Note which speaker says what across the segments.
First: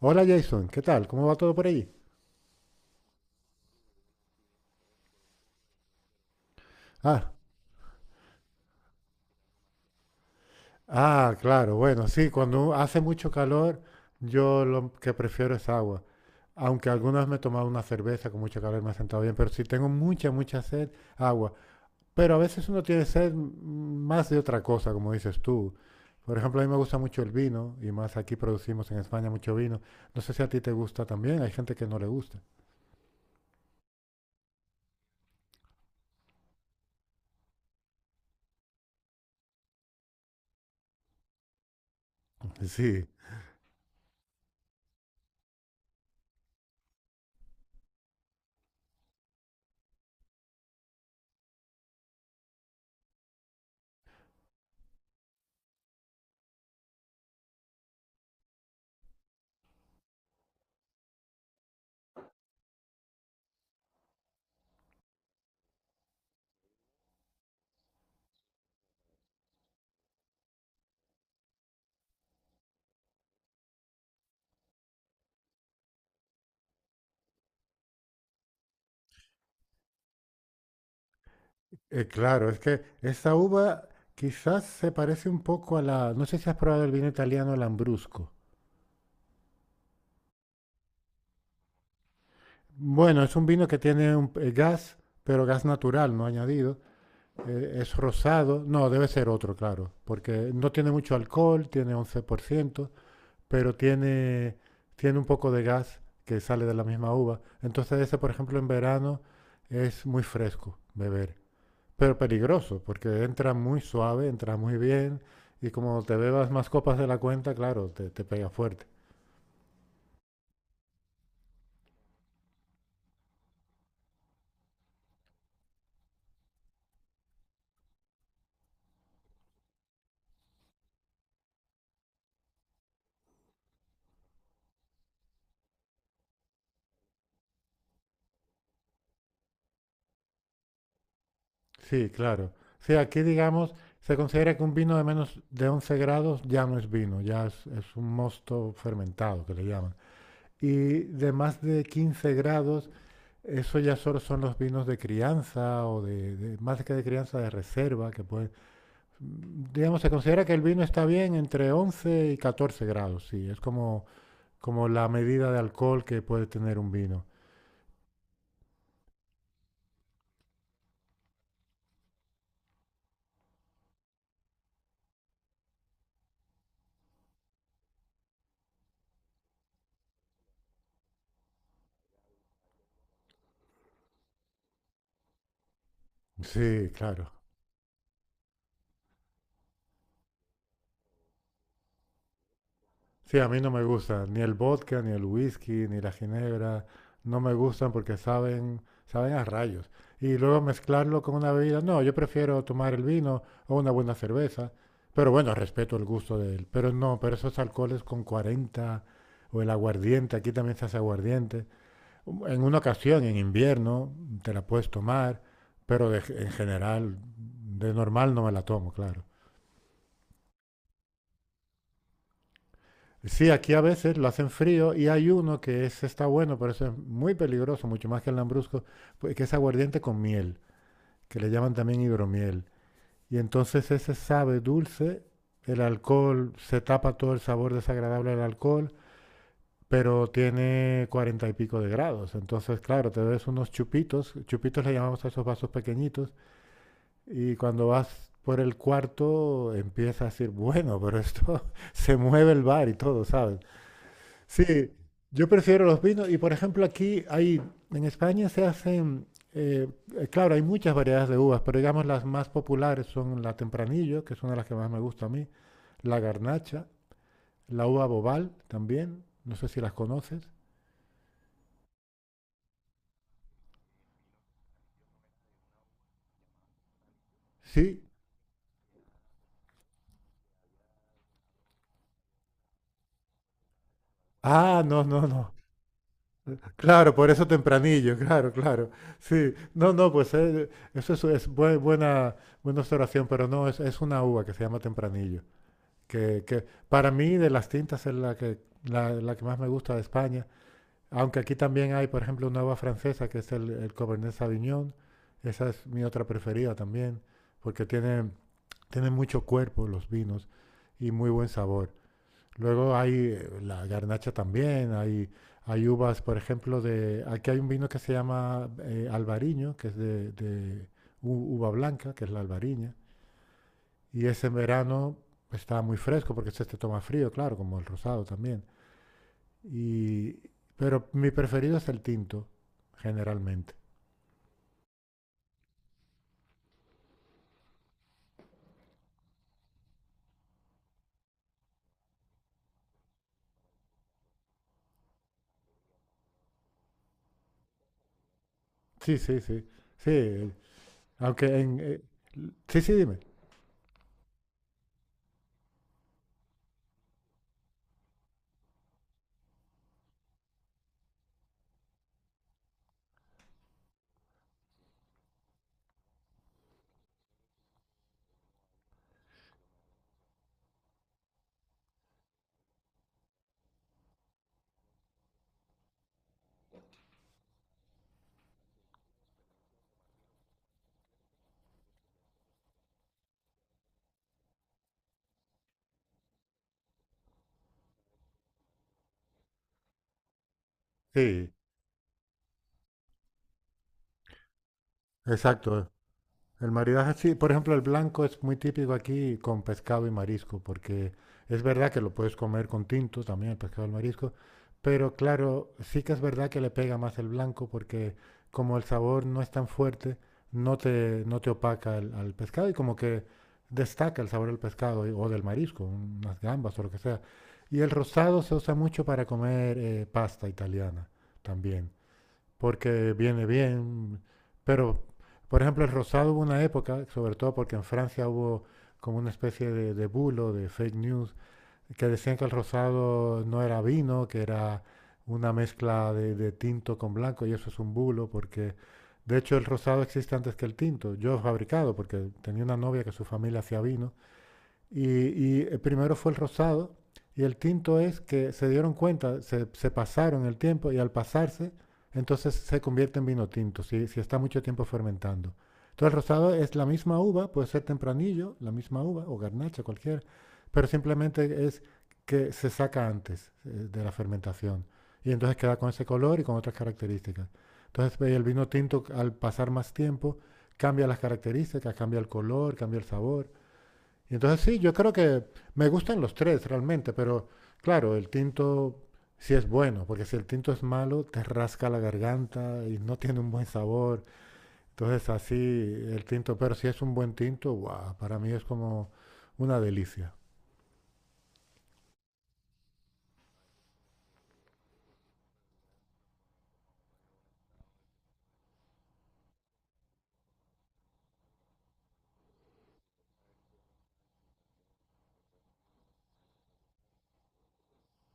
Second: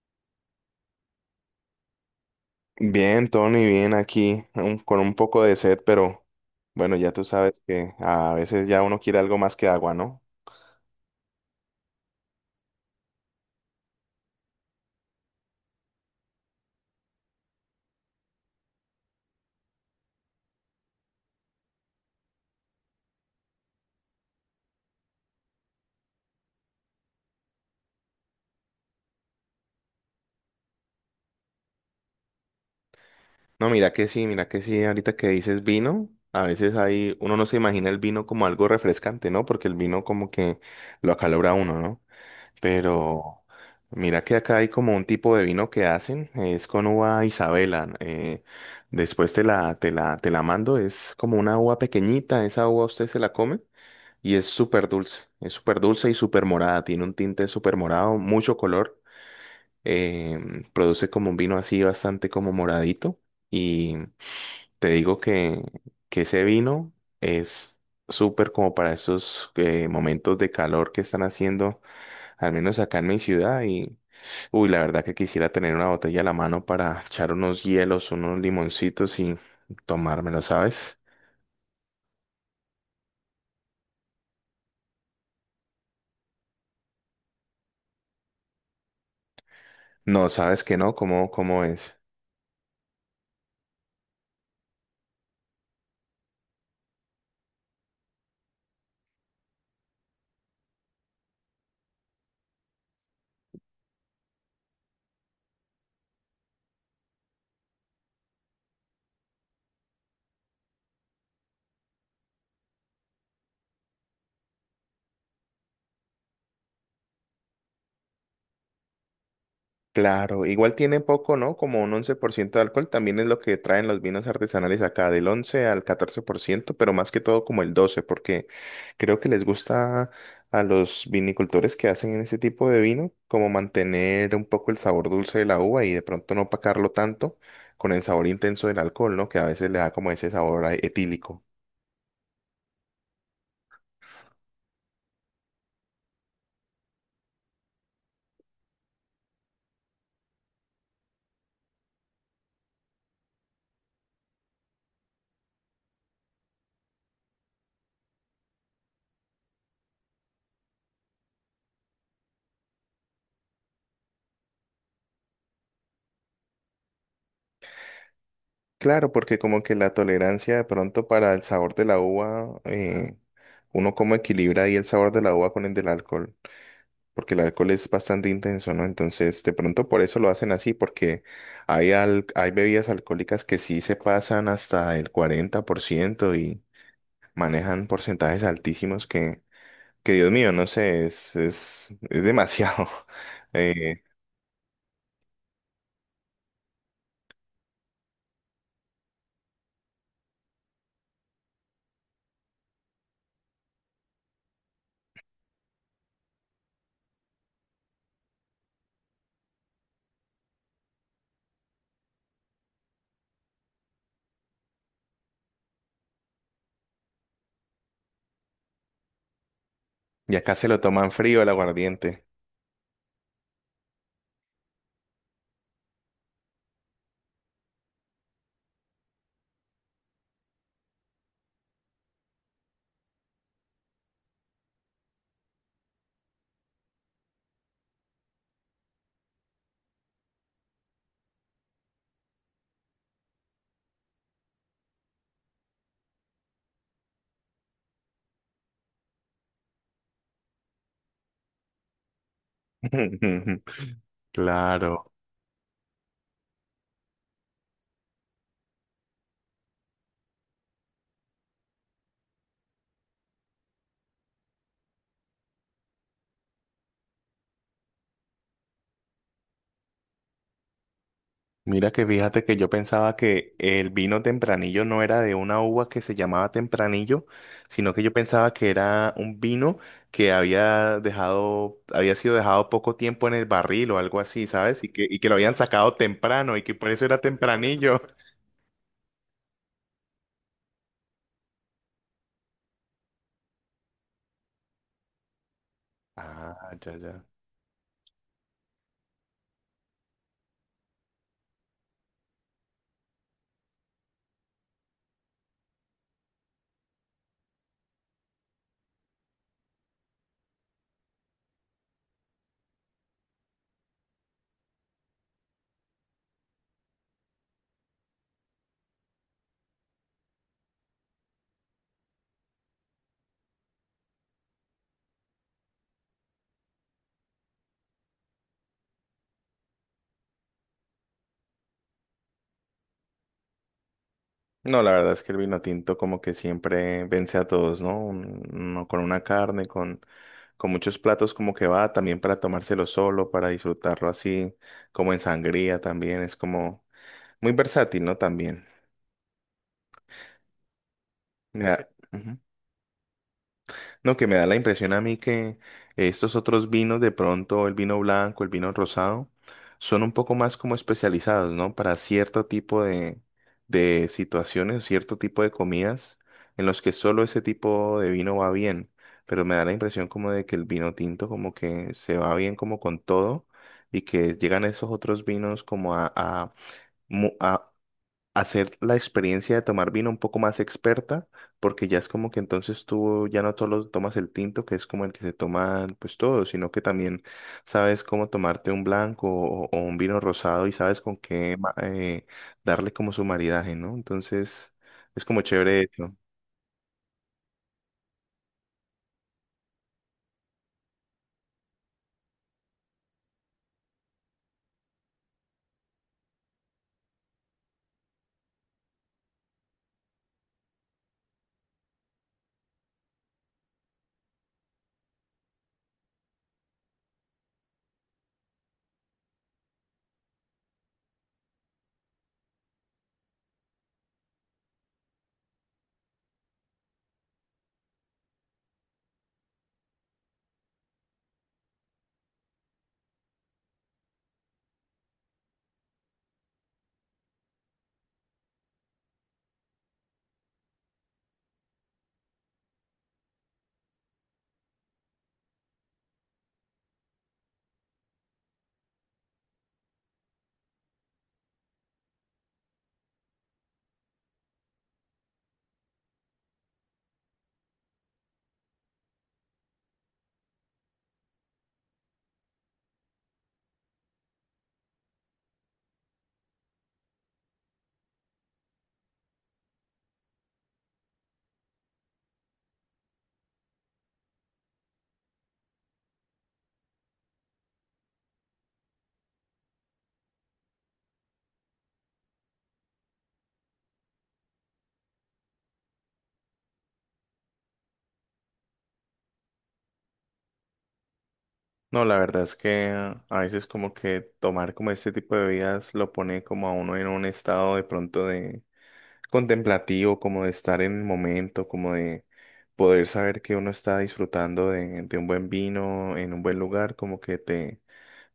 Speaker 1: Hola Jason, ¿qué tal? ¿Cómo va todo por allí?
Speaker 2: Bien, Tony, bien aquí, con un poco de sed, pero bueno, ya tú
Speaker 1: Ah,
Speaker 2: sabes que a veces ya uno quiere algo más que agua, ¿no?
Speaker 1: ah, claro, bueno, sí, cuando hace mucho calor, yo lo que prefiero es agua. Aunque algunas me he tomado una cerveza con mucho calor, me ha sentado bien, pero si tengo mucha, mucha sed, agua. Pero a veces uno tiene sed, más de otra cosa, como dices tú. Por ejemplo, a mí me gusta mucho el vino, y más aquí producimos en España mucho vino. No sé si a ti te gusta también, hay gente que no le gusta.
Speaker 2: No, mira que sí, ahorita que dices vino, a veces hay, uno no se imagina el vino como algo refrescante, ¿no? Porque el vino como que lo acalora a uno, ¿no?
Speaker 1: Sí.
Speaker 2: Pero mira que acá hay como un tipo de vino que hacen, es con uva Isabela, después te la mando, es como una uva pequeñita, esa uva usted se la come. Y es súper dulce y súper morada, tiene un tinte súper morado, mucho color, produce como un vino así bastante como moradito y te digo que ese vino es súper como para esos momentos de calor que están haciendo, al menos acá en mi ciudad y uy, la verdad que quisiera tener una botella a la mano para echar unos hielos, unos limoncitos y tomármelo, ¿sabes?
Speaker 1: Claro, es que esa uva quizás se parece un poco a la... No sé si has probado el vino italiano, el Ambrusco.
Speaker 2: No, sabes que no, ¿ cómo es?
Speaker 1: Bueno, es un vino que tiene un gas, pero gas natural, no añadido. Es rosado. No, debe ser otro, claro, porque no tiene mucho alcohol, tiene 11%, pero tiene, tiene un poco de gas que sale de la misma uva. Entonces ese, por ejemplo, en verano es muy fresco beber. Pero peligroso, porque entra muy suave, entra muy bien y como te bebas más copas de la cuenta, claro, te pega fuerte.
Speaker 2: Claro, igual tiene poco, ¿no? Como un 11% de alcohol, también es lo que traen los vinos artesanales acá, del 11 al 14%, pero más que todo como el 12, porque creo que les gusta a los vinicultores que hacen ese tipo de vino, como mantener un poco el sabor dulce de la uva y de pronto no opacarlo tanto con el sabor intenso del alcohol, ¿no? Que a veces le da como ese sabor etílico.
Speaker 1: Sí, claro. Sí, aquí digamos, se considera que un vino de menos de 11 grados ya no es vino, ya es un mosto fermentado que le llaman. Y de más de 15 grados, eso ya solo son los vinos de crianza o más que de crianza de reserva, que puede, digamos, se considera que el vino está bien entre 11 y 14 grados, sí, es como como la medida de alcohol que puede tener un vino.
Speaker 2: Claro, porque como que la tolerancia de pronto para el sabor de la uva, uno como equilibra ahí el sabor de la uva con el del alcohol. Porque el alcohol es bastante intenso, ¿no? Entonces, de pronto por eso lo hacen así, porque hay bebidas alcohólicas que sí se pasan hasta el 40% y
Speaker 1: Sí, claro.
Speaker 2: manejan porcentajes altísimos que Dios mío, no sé, es demasiado.
Speaker 1: Sí, a mí no me
Speaker 2: Eh,
Speaker 1: gusta ni el vodka, ni el whisky, ni la ginebra. No me gustan porque saben a rayos. Y luego mezclarlo con una bebida. No, yo prefiero tomar el vino o una buena cerveza. Pero bueno, respeto el gusto de él. Pero no, pero esos alcoholes con 40 o el aguardiente, aquí también se hace aguardiente. En una ocasión, en invierno, te la puedes tomar, pero en general, de normal no me la tomo, claro.
Speaker 2: y acá se lo toman frío el aguardiente.
Speaker 1: Sí, aquí a veces lo hacen frío y hay uno que está bueno, pero eso es muy peligroso, mucho más que el lambrusco, pues, que es aguardiente con miel, que le llaman también hidromiel. Y entonces ese sabe dulce, el alcohol, se tapa todo el sabor desagradable del alcohol, pero tiene 40 y pico de grados. Entonces, claro, te ves unos chupitos, chupitos le llamamos a esos vasos pequeñitos, y cuando vas por el cuarto empiezas a decir, bueno, pero esto se mueve el bar y todo, ¿sabes? Sí,
Speaker 2: Claro.
Speaker 1: yo prefiero los vinos y por ejemplo aquí hay, en España se hacen, eh, claro, hay muchas variedades de uvas, pero digamos las más populares son la Tempranillo, que es una de las que más me gusta a mí, la Garnacha, la uva Bobal también, no sé si las conoces.
Speaker 2: Mira que fíjate que yo pensaba que el vino tempranillo no era de una uva que se llamaba tempranillo, sino
Speaker 1: Sí.
Speaker 2: que yo pensaba que era un vino que había dejado, había sido dejado poco tiempo en el barril o algo así,
Speaker 1: Ah,
Speaker 2: ¿sabes?
Speaker 1: no,
Speaker 2: Y
Speaker 1: no,
Speaker 2: que lo
Speaker 1: no.
Speaker 2: habían sacado temprano y que por eso
Speaker 1: Claro,
Speaker 2: era
Speaker 1: por eso
Speaker 2: tempranillo.
Speaker 1: Tempranillo, claro, claro. Sí, no, no, pues eso es buena, buena observación, pero no, es una uva que se llama Tempranillo. Que
Speaker 2: Ah, ya,
Speaker 1: para
Speaker 2: ya.
Speaker 1: mí de las tintas es la que, la que más me gusta de España, aunque aquí también hay, por ejemplo, una uva francesa que es el Cabernet Sauvignon, esa es mi otra preferida también, porque tiene, tiene mucho cuerpo los vinos y muy buen sabor. Luego hay la garnacha también, hay uvas, por ejemplo, de... Aquí hay un vino que se llama Albariño, que es de uva blanca, que es la albariña. Y ese verano estaba muy fresco porque este toma frío, claro, como el rosado también. Y, pero mi preferido es el tinto, generalmente.
Speaker 2: No, la verdad es que el vino tinto como que siempre vence a todos, ¿no? Uno con una carne, con muchos platos como que va, también para tomárselo solo, para disfrutarlo así, como en sangría también, es como muy versátil, ¿no? También.
Speaker 1: Sí, sí, sí. Sí, aunque en...
Speaker 2: Ya. Ujú.
Speaker 1: sí, sí, dime.
Speaker 2: No, que me da la impresión a mí que estos otros vinos, de pronto el vino blanco, el vino rosado, son un poco más como especializados, ¿no? Para cierto tipo de situaciones, cierto tipo de comidas en los que solo ese tipo de vino va bien. Pero me da la impresión como de que el vino tinto como que se va bien como con todo y que llegan esos otros vinos como a hacer la experiencia de tomar vino un poco más experta, porque ya es como que entonces tú ya no solo tomas el tinto, que es como el que se toma pues todo, sino que también sabes cómo tomarte un blanco o un vino rosado y sabes con
Speaker 1: Sí,
Speaker 2: qué darle como su maridaje, ¿no? Entonces es como chévere
Speaker 1: exacto.
Speaker 2: eso.
Speaker 1: El maridaje, sí, por ejemplo, el blanco es muy típico aquí con pescado y marisco, porque es verdad que lo puedes comer con tinto también, el pescado y el marisco, pero claro, sí que es verdad que le pega más el blanco, porque como el sabor no es tan fuerte, no te opaca al pescado y como que destaca el sabor del pescado y- o del marisco, unas gambas o lo que sea. Y el rosado se usa mucho para comer pasta italiana también porque viene bien. Pero, por ejemplo, el rosado hubo una época, sobre todo porque en Francia hubo como una especie de bulo, de fake news, que decían que el rosado no era vino, que era una mezcla de tinto con blanco, y eso es un bulo, porque de hecho el rosado existe antes que el tinto. Yo he fabricado, porque tenía una novia que su familia hacía vino, y el primero fue el rosado. Y el quinto es que se dieron cuenta, se pasaron el tiempo y al pasarse, entonces se convierte en vino tinto, si, si está mucho tiempo fermentando. Entonces el rosado es la misma uva, puede ser tempranillo, la misma uva o garnacha, cualquier, pero simplemente es que se saca antes de la fermentación y entonces queda con ese color y con otras características. Entonces el vino tinto al pasar más tiempo cambia las características, cambia el color, cambia el sabor y entonces sí, yo creo que me gustan los tres realmente, pero claro, el tinto sí es bueno, porque si el tinto es malo, te rasca la garganta y no tiene un buen sabor. Entonces así el tinto, pero si es un buen tinto, guau, para mí es como una delicia.
Speaker 2: No, la verdad es que a veces como que tomar como este tipo de bebidas lo pone como a uno en un estado de pronto de contemplativo, como de estar en el momento, como de poder saber que uno está disfrutando de un buen vino en un buen lugar, como que te,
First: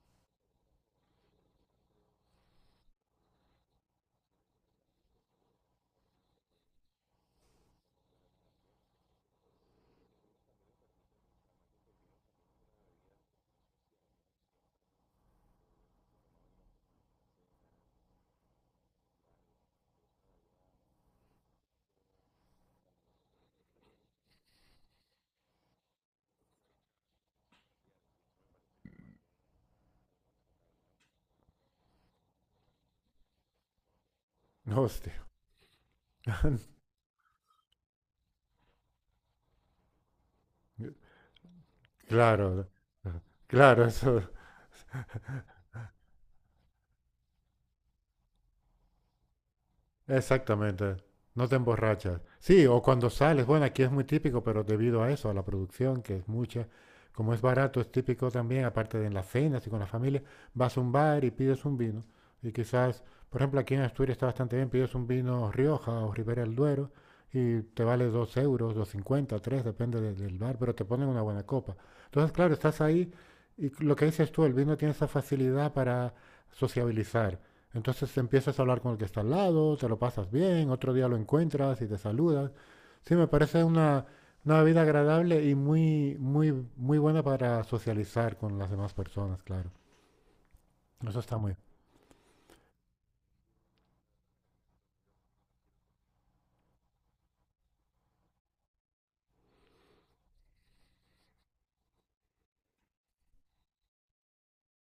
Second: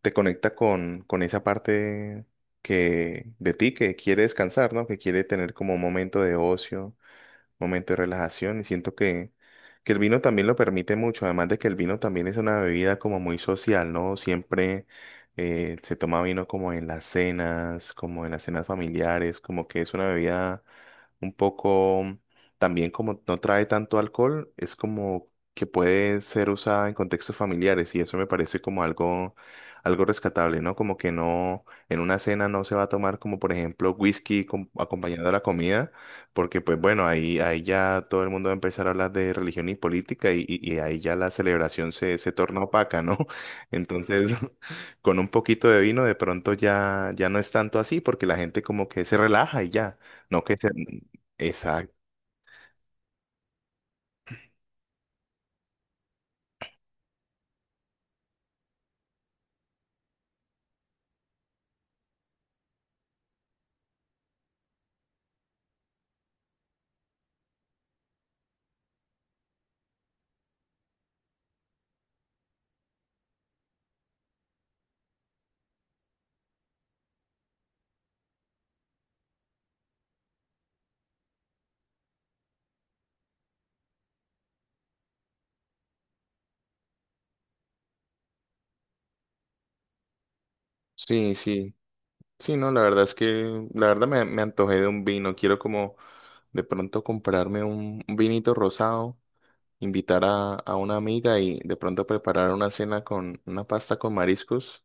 Speaker 2: te conecta con esa parte de ti que quiere descansar, ¿no? Que quiere tener como un momento de ocio momento de relajación y siento que el vino también lo permite mucho, además de que el vino también es una bebida como muy social, ¿no? Siempre se toma vino como en las cenas, como en las cenas familiares, como que es una bebida un poco, también como no trae tanto alcohol, es como que puede ser usada en contextos familiares y eso me parece como algo, algo rescatable, ¿no? Como que no, en una cena no se va a tomar como por ejemplo
Speaker 1: Hostia.
Speaker 2: acompañado de la comida porque pues bueno, ahí ya todo el mundo va a empezar a hablar de religión y política y ahí ya la celebración se torna
Speaker 1: Claro,
Speaker 2: opaca, ¿no?
Speaker 1: claro, eso.
Speaker 2: Entonces, con un poquito de vino de pronto ya, ya no es tanto así porque la gente como que se relaja y ya, no que se...
Speaker 1: Exactamente, no te
Speaker 2: Exacto.
Speaker 1: emborrachas. Sí, o cuando sales, bueno, aquí es muy típico, pero debido a eso, a la producción, que es mucha, como es barato, es típico también, aparte de en las cenas y con la familia, vas a un bar y pides un vino. Y quizás, por ejemplo, aquí en Asturias está bastante bien, pides un vino Rioja o Ribera del Duero y te vale 2 euros, 2,50, tres, depende del bar, pero te ponen una buena copa. Entonces, claro, estás ahí y lo que dices tú, el vino tiene esa facilidad para sociabilizar. Entonces te empiezas a hablar con el que está al lado, te lo pasas bien, otro día lo encuentras y te saludas. Sí, me parece una bebida agradable y muy, muy, muy buena para socializar con las demás personas, claro. Eso
Speaker 2: Sí,
Speaker 1: está muy...
Speaker 2: sí. Sí, no, la verdad es que, la verdad me antojé de un vino. Quiero como de pronto comprarme un vinito rosado invitar a una amiga y de pronto preparar una cena con una pasta con mariscos.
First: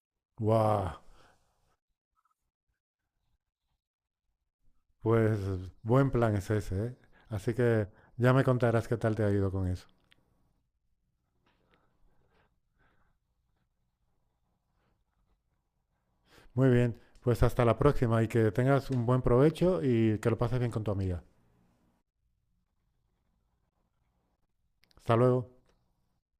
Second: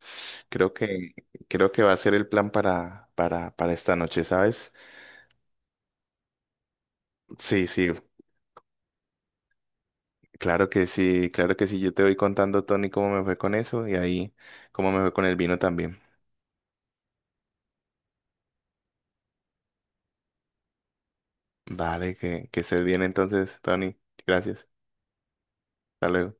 Speaker 2: Creo
Speaker 1: ¡Guau!
Speaker 2: que, creo que va a ser el plan para esta noche, ¿sabes?
Speaker 1: Pues buen plan es ese, ¿eh? Así
Speaker 2: Sí,
Speaker 1: que
Speaker 2: sí,
Speaker 1: ya me contarás qué tal te ha ido con eso.
Speaker 2: claro que sí, claro que sí. Yo te voy contando, Tony, cómo me fue con eso y ahí cómo me fue con el vino también.
Speaker 1: Muy bien, pues hasta la próxima y que tengas un buen provecho y que lo pases bien con tu amiga.
Speaker 2: Vale, que estés bien entonces, Tony. Gracias.
Speaker 1: Hasta luego.
Speaker 2: Hasta luego.